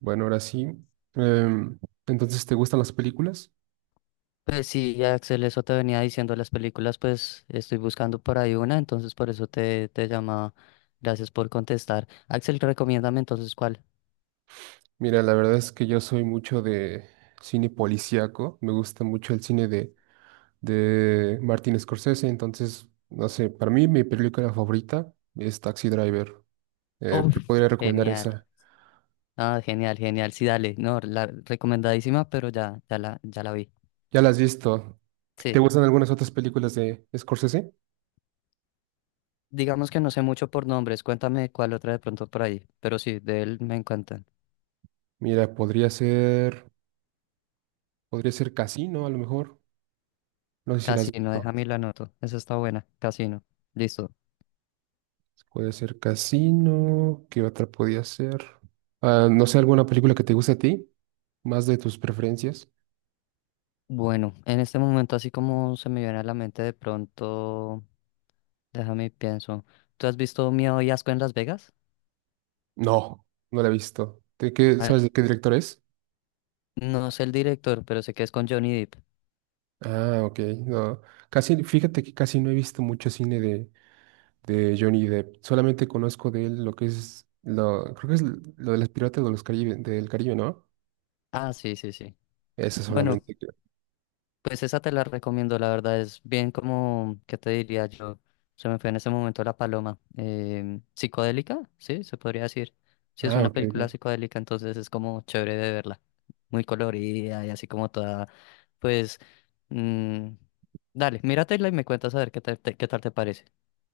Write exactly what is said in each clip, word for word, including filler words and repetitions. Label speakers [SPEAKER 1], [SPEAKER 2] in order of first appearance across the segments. [SPEAKER 1] Bueno, ahora sí. Em, entonces, ¿te gustan las películas?
[SPEAKER 2] Pues sí, Axel, eso te venía diciendo las películas, pues estoy buscando por ahí una, entonces por eso te, te llamaba. Gracias por contestar. Axel, recomiéndame entonces cuál.
[SPEAKER 1] Mira, la verdad es que yo soy mucho de cine policíaco. Me gusta mucho el cine de, de Martin Scorsese. Entonces, no sé, para mí mi película favorita es Taxi Driver. Eh, te
[SPEAKER 2] Uf,
[SPEAKER 1] podría recomendar
[SPEAKER 2] genial.
[SPEAKER 1] esa.
[SPEAKER 2] Ah, genial, genial. Sí, dale. No, la recomendadísima, pero ya, ya la, ya la vi.
[SPEAKER 1] Ya la has visto. ¿Te
[SPEAKER 2] Sí.
[SPEAKER 1] gustan algunas otras películas de Scorsese?
[SPEAKER 2] Digamos que no sé mucho por nombres. Cuéntame cuál otra de pronto por ahí. Pero sí, de él me encantan.
[SPEAKER 1] Mira, podría ser, podría ser Casino, a lo mejor. No sé si las has
[SPEAKER 2] Casino,
[SPEAKER 1] visto.
[SPEAKER 2] déjame y la anoto. Esa está buena. Casino. Listo.
[SPEAKER 1] Puede ser Casino. ¿Qué otra podía ser? Ah, no sé, ¿alguna película que te guste a ti? ¿Más de tus preferencias?
[SPEAKER 2] Bueno, en este momento así como se me viene a la mente de pronto. Déjame pienso. ¿Tú has visto Miedo y Asco en Las Vegas?
[SPEAKER 1] No, no la he visto. ¿De qué,
[SPEAKER 2] Al-
[SPEAKER 1] sabes de qué director es?
[SPEAKER 2] No sé el director, pero sé que es con Johnny Depp.
[SPEAKER 1] Ah, ok. No. Casi, fíjate que casi no he visto mucho cine de, de Johnny Depp. Solamente conozco de él lo que es, lo, creo que es lo de las piratas de los Caribe, del Caribe, ¿no?
[SPEAKER 2] Ah, sí, sí, sí.
[SPEAKER 1] Eso
[SPEAKER 2] Bueno,
[SPEAKER 1] solamente creo.
[SPEAKER 2] pues esa te la recomiendo, la verdad es bien como, ¿qué te diría yo? Se me fue en ese momento la paloma. Em, psicodélica, sí, se podría decir. Sí, es
[SPEAKER 1] Ah,
[SPEAKER 2] una película
[SPEAKER 1] ok.
[SPEAKER 2] psicodélica, entonces es como chévere de verla. Muy colorida y así como toda, pues, mm, dale, míratela y me cuentas a ver qué tal te, qué tal te parece.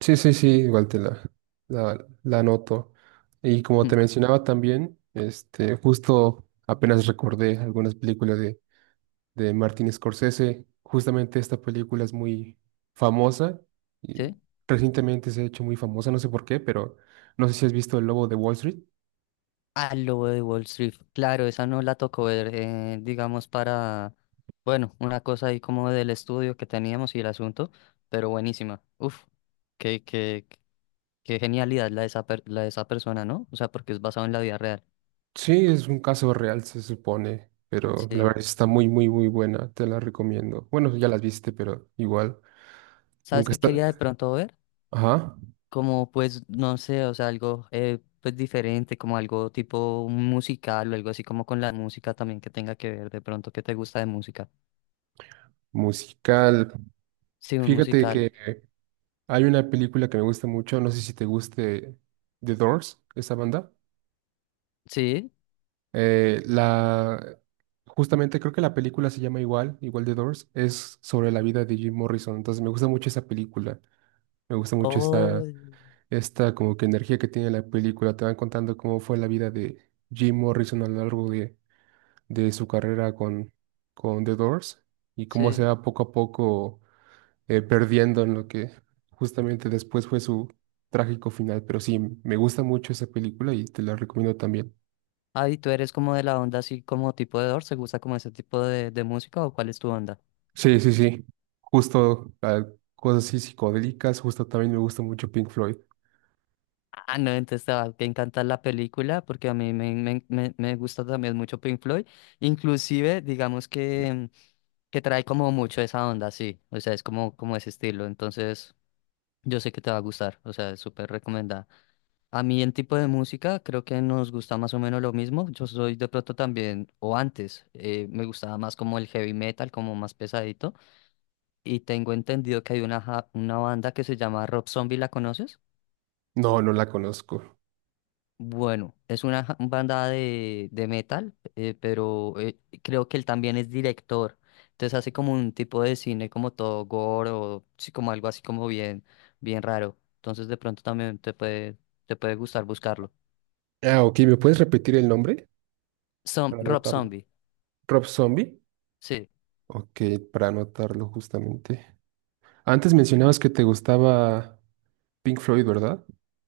[SPEAKER 1] Sí, sí, sí, igual te la, la, la anoto. Y como te mencionaba también, este, justo apenas recordé algunas películas de, de Martin Scorsese. Justamente esta película es muy famosa
[SPEAKER 2] ¿Sí?
[SPEAKER 1] y recientemente se ha hecho muy famosa, no sé por qué, pero no sé si has visto El Lobo de Wall Street.
[SPEAKER 2] Al lobo de Wall Street. Claro, esa no la tocó ver, eh, digamos, para, bueno, una cosa ahí como del estudio que teníamos y el asunto, pero buenísima. Uf, qué, qué, qué genialidad la de esa, per- la de esa persona, ¿no? O sea, porque es basado en la vida real.
[SPEAKER 1] Sí, es un caso real, se supone, pero la verdad
[SPEAKER 2] Sí.
[SPEAKER 1] está muy, muy, muy buena, te la recomiendo. Bueno, ya las viste, pero igual,
[SPEAKER 2] ¿Sabes
[SPEAKER 1] nunca
[SPEAKER 2] qué
[SPEAKER 1] está...
[SPEAKER 2] quería de pronto ver?
[SPEAKER 1] Ajá,
[SPEAKER 2] Como, pues, no sé, o sea, algo, eh, pues, diferente, como algo tipo musical o algo así como con la música también que tenga que ver de pronto qué te gusta de música.
[SPEAKER 1] musical.
[SPEAKER 2] Sí, un
[SPEAKER 1] Fíjate
[SPEAKER 2] musical.
[SPEAKER 1] que hay una película que me gusta mucho, no sé si te guste The Doors, esa banda.
[SPEAKER 2] Sí.
[SPEAKER 1] Eh, la, Justamente creo que la película se llama igual, igual The Doors, es sobre la vida de Jim Morrison, entonces me gusta mucho esa película, me gusta mucho esta,
[SPEAKER 2] Oh,
[SPEAKER 1] esta como que energía que tiene la película, te van contando cómo fue la vida de Jim Morrison a lo largo de, de su carrera con, con The Doors y cómo se
[SPEAKER 2] sí.
[SPEAKER 1] va poco a poco, eh, perdiendo en lo que justamente después fue su trágico final. Pero sí, me gusta mucho esa película y te la recomiendo también.
[SPEAKER 2] Ah, ¿y tú eres como de la onda así como tipo de Doors? ¿Te gusta como ese tipo de, de música o cuál es tu onda?
[SPEAKER 1] Sí, sí, sí. Justo ah, cosas así psicodélicas, justo también me gusta mucho Pink Floyd.
[SPEAKER 2] Ah, no, entonces te va a encantar la película porque a mí me, me, me, me gusta también mucho Pink Floyd. Inclusive, digamos que, que trae como mucho esa onda, sí. O sea, es como, como ese estilo. Entonces, yo sé que te va a gustar. O sea, es súper recomendada. A mí en tipo de música creo que nos gusta más o menos lo mismo. Yo soy de pronto también, o antes, eh, me gustaba más como el heavy metal, como más pesadito. Y tengo entendido que hay una, ja- una banda que se llama Rob Zombie, ¿la conoces?
[SPEAKER 1] No, no la conozco.
[SPEAKER 2] Bueno, es una ja- banda de, de metal, eh, pero eh, creo que él también es director. Entonces hace como un tipo de cine como todo gore o sí, como algo así como bien, bien raro. Entonces de pronto también te puede, te puede gustar buscarlo.
[SPEAKER 1] Ah, ok, ¿me puedes repetir el nombre?
[SPEAKER 2] Som-
[SPEAKER 1] Para
[SPEAKER 2] Rob
[SPEAKER 1] anotarlo.
[SPEAKER 2] Zombie,
[SPEAKER 1] Rob Zombie.
[SPEAKER 2] sí.
[SPEAKER 1] Ok, para anotarlo justamente. Antes mencionabas que te gustaba Pink Floyd, ¿verdad?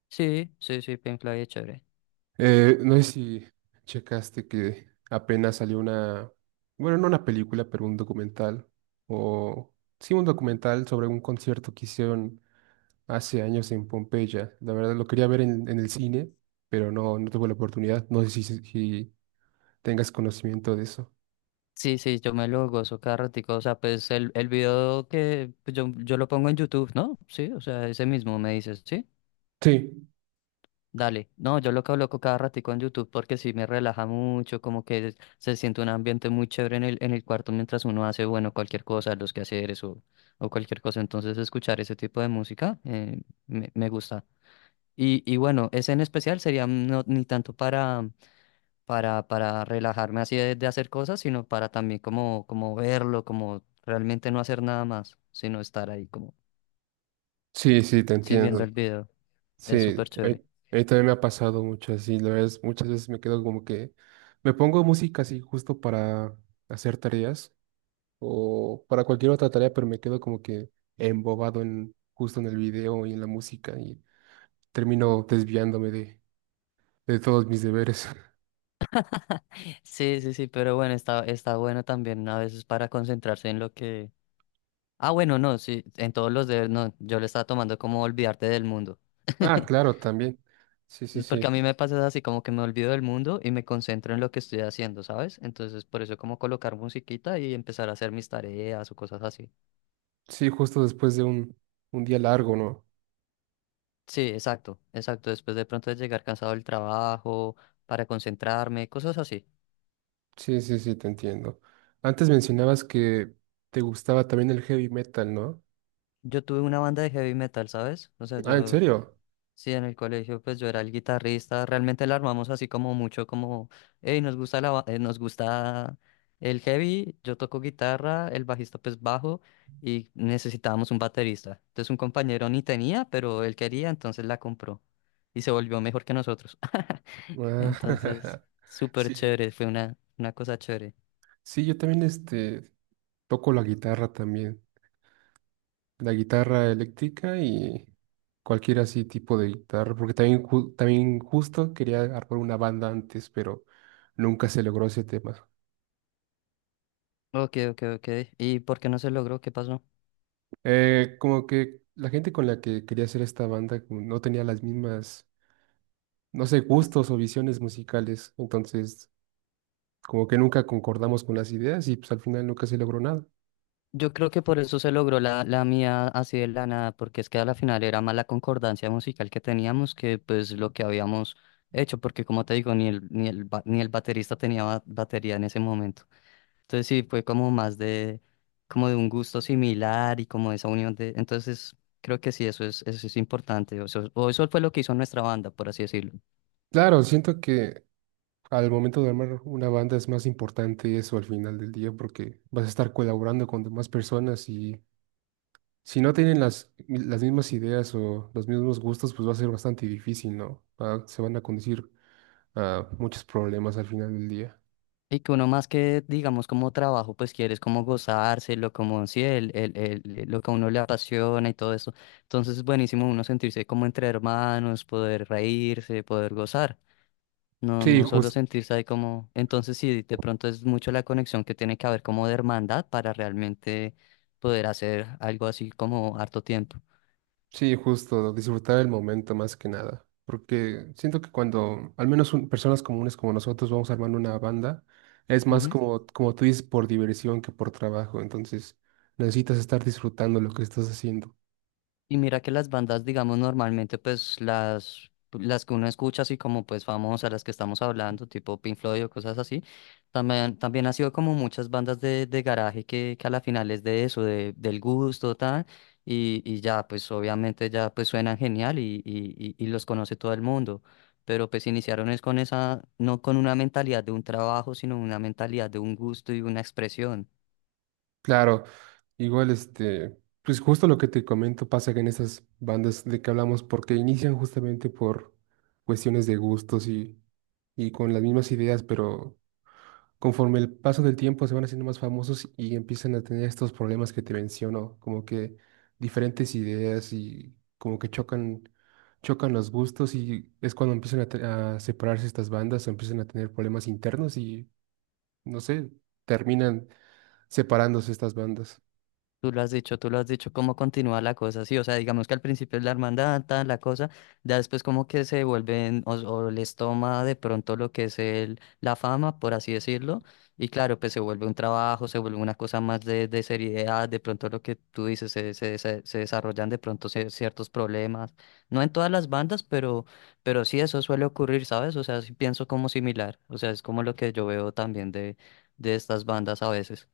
[SPEAKER 2] Sí, sí, sí, Pink Floyd es chévere.
[SPEAKER 1] Eh, no sé si checaste que apenas salió una, bueno, no una película, pero un documental, o sí, un documental sobre un concierto que hicieron hace años en Pompeya. La verdad lo quería ver en, en el cine, pero no, no tuve la oportunidad. No sé si, si tengas conocimiento de eso.
[SPEAKER 2] Sí, sí, yo me lo gozo cada ratico. O sea, pues el, el video que pues, yo, yo lo pongo en YouTube, ¿no? Sí, o sea, ese mismo me dices, ¿sí?
[SPEAKER 1] Sí,
[SPEAKER 2] Dale. No, yo lo coloco cada ratico en YouTube porque sí me relaja mucho, como que se siente un ambiente muy chévere en el, en el cuarto mientras uno hace, bueno, cualquier cosa, los quehaceres o, o cualquier cosa. Entonces, escuchar ese tipo de música eh, me, me gusta. Y, y bueno, ese en especial sería no, ni tanto para para, para relajarme así de, de hacer cosas, sino para también como, como verlo, como realmente no hacer nada más, sino estar ahí como,
[SPEAKER 1] sí, sí, te
[SPEAKER 2] sí, viendo
[SPEAKER 1] entiendo.
[SPEAKER 2] el video. Es
[SPEAKER 1] Sí,
[SPEAKER 2] súper
[SPEAKER 1] a mí
[SPEAKER 2] chévere.
[SPEAKER 1] a mí también me ha pasado mucho así, la verdad, es- muchas veces me quedo como que me pongo música así justo para hacer tareas o para cualquier otra tarea, pero me quedo como que embobado en justo en el video y en la música y termino desviándome de, de todos mis deberes.
[SPEAKER 2] Sí, sí, sí, pero bueno, está, está bueno también a veces para concentrarse en lo que... Ah, bueno, no, sí, en todos los deberes, no, yo le estaba tomando como olvidarte del mundo.
[SPEAKER 1] Ah, claro, también. Sí, sí,
[SPEAKER 2] Porque a
[SPEAKER 1] sí.
[SPEAKER 2] mí me pasa así como que me olvido del mundo y me concentro en lo que estoy haciendo, ¿sabes? Entonces, por eso como colocar musiquita y empezar a hacer mis tareas o cosas así.
[SPEAKER 1] Sí, justo después de un, un día largo, ¿no?
[SPEAKER 2] Sí, exacto, exacto. Después de pronto de llegar cansado del trabajo, para concentrarme, cosas así.
[SPEAKER 1] Sí, sí, sí, te entiendo. Antes mencionabas que te gustaba también el heavy metal, ¿no?
[SPEAKER 2] Yo tuve una banda de heavy metal, ¿sabes? O sea,
[SPEAKER 1] Ah, ¿en
[SPEAKER 2] yo,
[SPEAKER 1] serio?
[SPEAKER 2] sí, en el colegio, pues yo era el guitarrista. Realmente la armamos así como mucho, como, hey, nos gusta la, ba- eh, nos gusta el heavy, yo toco guitarra, el bajista pues bajo y necesitábamos un baterista. Entonces un compañero ni tenía, pero él quería, entonces la compró y se volvió mejor que nosotros. Entonces,
[SPEAKER 1] Ah,
[SPEAKER 2] súper
[SPEAKER 1] sí.
[SPEAKER 2] chévere, fue una, una cosa chévere.
[SPEAKER 1] Sí, yo también este toco la guitarra también, la guitarra eléctrica y cualquier así tipo de guitarra, porque también, ju- también justo quería armar una banda antes, pero nunca se logró ese tema.
[SPEAKER 2] Ok, ok, ok. ¿Y por qué no se logró? ¿Qué pasó?
[SPEAKER 1] Eh, como que la gente con la que quería hacer esta banda como no tenía las mismas, no sé, gustos o visiones musicales, entonces como que nunca concordamos con las ideas y pues al final nunca se logró nada.
[SPEAKER 2] Yo creo que por eso se logró la, la mía así de la nada, porque es que a la final era más la concordancia musical que teníamos que pues lo que habíamos hecho, porque como te digo, ni el, ni el, ba- ni el baterista tenía ba- batería en ese momento. Entonces sí, fue como más de, como de un gusto similar y como esa unión de, entonces creo que sí, eso es, eso es importante, o eso, o eso fue lo que hizo nuestra banda, por así decirlo.
[SPEAKER 1] Claro, siento que al momento de armar una banda es más importante eso al final del día porque vas a estar colaborando con demás personas y si no tienen las, las mismas ideas o los mismos gustos, pues va a ser bastante difícil, ¿no? Va- se van a conducir a muchos problemas al final del día.
[SPEAKER 2] Y que uno más que, digamos, como trabajo, pues quieres como gozárselo, como sí, el, el, el- lo que a uno le apasiona y todo eso. Entonces es buenísimo uno sentirse como entre hermanos, poder reírse, poder gozar. No,
[SPEAKER 1] Sí,
[SPEAKER 2] no solo
[SPEAKER 1] jus-
[SPEAKER 2] sentirse ahí como... Entonces sí, de pronto es mucho la conexión que tiene que haber como de hermandad para realmente poder hacer algo así como harto tiempo.
[SPEAKER 1] sí, justo, disfrutar el momento más que nada. Porque siento que cuando, al menos un- personas comunes como nosotros, vamos armando una banda, es más como, como tú dices, por diversión que por trabajo. Entonces, necesitas estar disfrutando lo que estás haciendo.
[SPEAKER 2] Y mira que las bandas, digamos, normalmente, pues las, las que uno escucha, así como pues famosas, las que estamos hablando, tipo Pink Floyd o cosas así, también, también ha sido como muchas bandas de, de garaje que, que a la final es de eso, de, del gusto, tal, y, y ya, pues obviamente ya pues suenan genial y, y, y, y los conoce todo el mundo. Pero pues iniciaron es con esa, no con una mentalidad de un trabajo, sino una mentalidad de un gusto y una expresión.
[SPEAKER 1] Claro, igual este, pues justo lo que te comento pasa que en esas bandas de que hablamos, porque inician justamente por cuestiones de gustos y, y con las mismas ideas, pero conforme el paso del tiempo se van haciendo más famosos y empiezan a tener estos problemas que te menciono, como que diferentes ideas y como que chocan, chocan los gustos y es cuando empiezan a, te- a separarse estas bandas, empiezan a tener problemas internos y no sé, terminan separándose estas bandas.
[SPEAKER 2] Tú lo has dicho, tú lo has dicho, cómo continúa la cosa, sí, o sea, digamos que al principio es la hermandad, tal, la cosa, ya después como que se vuelven o, o, les toma de pronto lo que es el, la fama, por así decirlo, y claro, pues se vuelve un trabajo, se vuelve una cosa más de, de seriedad, de pronto lo que tú dices, se, se, se- se desarrollan de pronto cier- ciertos problemas, no en todas las bandas, pero, pero sí eso suele ocurrir, ¿sabes? O sea, sí pienso como similar, o sea, es como lo que yo veo también de, de estas bandas a veces.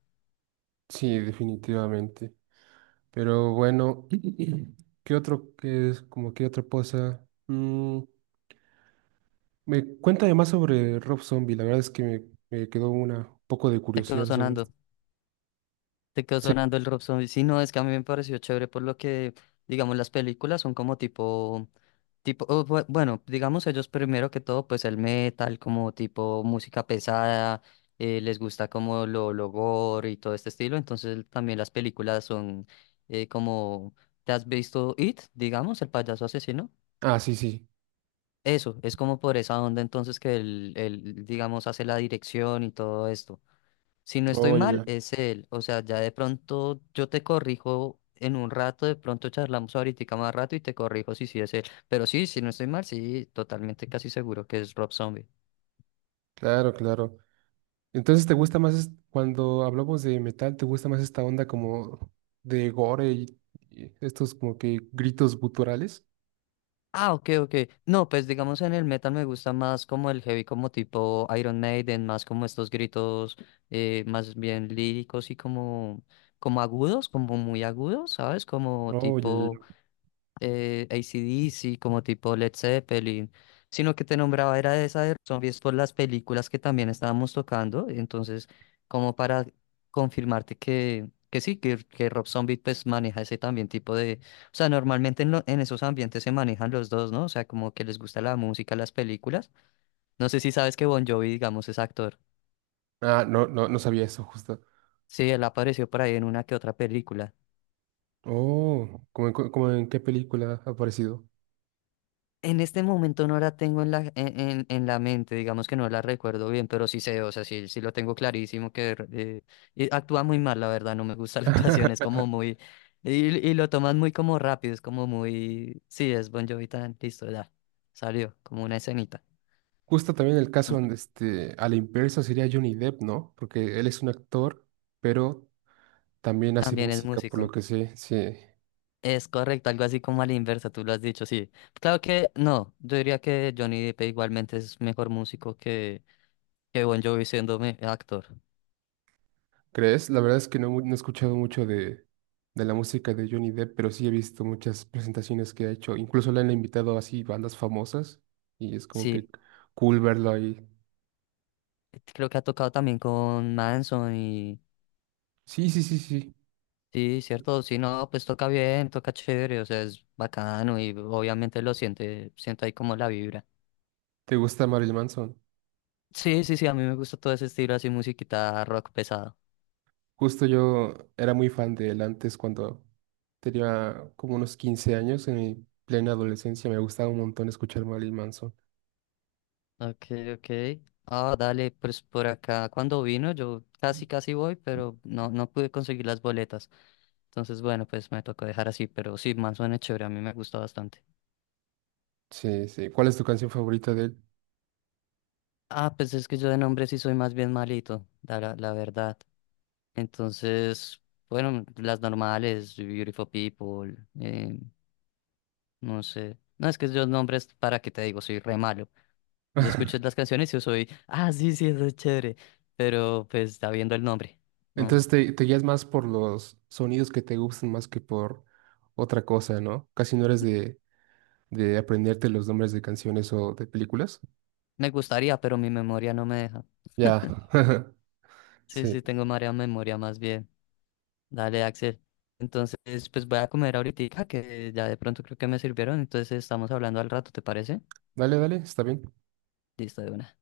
[SPEAKER 1] Sí, definitivamente. Pero bueno, ¿qué otro que es como qué otra cosa? Mm, me cuenta más sobre Rob Zombie. La verdad es que me, me quedó una un poco de
[SPEAKER 2] Te quedó
[SPEAKER 1] curiosidad sobre
[SPEAKER 2] sonando.
[SPEAKER 1] esto.
[SPEAKER 2] Te quedó
[SPEAKER 1] Sí.
[SPEAKER 2] sonando el Rob Zombie. Sí, no, es que a mí me pareció chévere por lo que, digamos, las películas son como tipo, tipo, o bue- bueno, digamos ellos primero que todo, pues el metal, como tipo música pesada, eh, les gusta como lo, lo gore y todo este estilo, entonces también las películas son eh, como, ¿te has visto It, digamos, el payaso asesino?
[SPEAKER 1] Ah, sí, sí.
[SPEAKER 2] Eso, es como por esa onda entonces que él, él, digamos, hace la dirección y todo esto. Si no estoy
[SPEAKER 1] Oh, ya,
[SPEAKER 2] mal,
[SPEAKER 1] ya.
[SPEAKER 2] es él. O sea, ya de pronto yo te corrijo en un rato, de pronto charlamos ahorita más rato y te corrijo si sí es él. Pero sí, si no estoy mal, sí, totalmente casi seguro que es Rob Zombie.
[SPEAKER 1] Claro, claro. Entonces, ¿te gusta más es- cuando hablamos de metal, ¿te gusta más esta onda como de gore y, y estos como que gritos guturales?
[SPEAKER 2] Ah, ok, ok. No, pues digamos en el metal me gusta más como el heavy, como tipo Iron Maiden, más como estos gritos eh, más bien líricos y como, como agudos, como muy agudos, ¿sabes? Como
[SPEAKER 1] Oh, ya, ya,
[SPEAKER 2] tipo...
[SPEAKER 1] ya.
[SPEAKER 2] eh, A C/D C, como tipo Led Zeppelin, sino que te nombraba era de esa de zombies por las películas que también estábamos tocando, entonces como para confirmarte que, que sí, que, que Rob Zombie pues maneja ese también tipo de, o sea, normalmente en, lo- en esos ambientes se manejan los dos, ¿no? O sea, como que les gusta la música, las películas. No sé si sabes que Bon Jovi, digamos, es actor.
[SPEAKER 1] Ah, no, no, no sabía eso justo.
[SPEAKER 2] Sí, él apareció por ahí en una que otra película.
[SPEAKER 1] Oh, ¿cómo en, cu- ¿como en qué película ha aparecido?
[SPEAKER 2] En este momento no la tengo en la, en, en- en la mente, digamos que no la recuerdo bien, pero sí sé, o sea, sí, sí lo tengo clarísimo que eh, y actúa muy mal, la verdad, no me gusta la actuación, es como muy, y, y lo toman muy como rápido, es como muy, sí, es Bon Jovi tan, listo, ya, salió, como una escenita.
[SPEAKER 1] Justo también el caso
[SPEAKER 2] Mm,
[SPEAKER 1] donde este, a la inversa sería Johnny Depp, ¿no? Porque él es un actor, pero también hace
[SPEAKER 2] también es
[SPEAKER 1] música, por lo
[SPEAKER 2] músico,
[SPEAKER 1] que sé, sí.
[SPEAKER 2] es correcto, algo así como a la inversa, tú lo has dicho, sí. Claro que no, yo diría que Johnny Depp igualmente es mejor músico que, que, Bon Jovi siendo me- actor,
[SPEAKER 1] ¿Crees? La verdad es que no, mu- no he escuchado mucho de, de la música de Johnny Depp, pero sí he visto muchas presentaciones que ha hecho. Incluso le han invitado así bandas famosas y es como
[SPEAKER 2] sí.
[SPEAKER 1] que cool verlo ahí.
[SPEAKER 2] Creo que ha tocado también con Manson y
[SPEAKER 1] Sí, sí, sí, sí.
[SPEAKER 2] sí, cierto, sí, no, pues toca bien, toca chévere, o sea, es bacano y obviamente lo siente, siento ahí como la vibra.
[SPEAKER 1] ¿Te gusta Marilyn Manson?
[SPEAKER 2] Sí, sí, sí, a mí me gusta todo ese estilo así, musiquita rock pesado.
[SPEAKER 1] Justo yo era muy fan de él antes cuando tenía como unos quince años, en mi plena adolescencia. Me gustaba un montón escuchar Marilyn Manson.
[SPEAKER 2] Ok, ok. Ah, dale, pues por acá cuando vino yo casi casi voy, pero no, no pude conseguir las boletas. Entonces, bueno, pues me tocó dejar así, pero sí, Manson es chévere, a mí me gustó bastante.
[SPEAKER 1] Sí, sí. ¿Cuál es tu canción favorita de él?
[SPEAKER 2] Ah, pues es que yo de nombre sí soy más bien malito, la, la verdad. Entonces, bueno, las normales, Beautiful People, eh, no sé. No, es que yo nombres, para qué te digo, soy re malo. Yo escucho las canciones y yo soy, ah, sí, sí, eso es chévere. Pero pues está viendo el nombre. No,
[SPEAKER 1] Entonces te, te guías más por los sonidos que te gustan más que por otra cosa, ¿no? Casi no eres de, de aprenderte los nombres de canciones o de películas.
[SPEAKER 2] me gustaría, pero mi memoria no me deja.
[SPEAKER 1] Ya.
[SPEAKER 2] Sí,
[SPEAKER 1] Sí.
[SPEAKER 2] sí, tengo marea memoria más bien. Dale, Axel. Entonces, pues voy a comer ahorita, que ya de pronto creo que me sirvieron. Entonces, estamos hablando al rato, ¿te parece?
[SPEAKER 1] Dale, dale, está bien.
[SPEAKER 2] Listo, de una.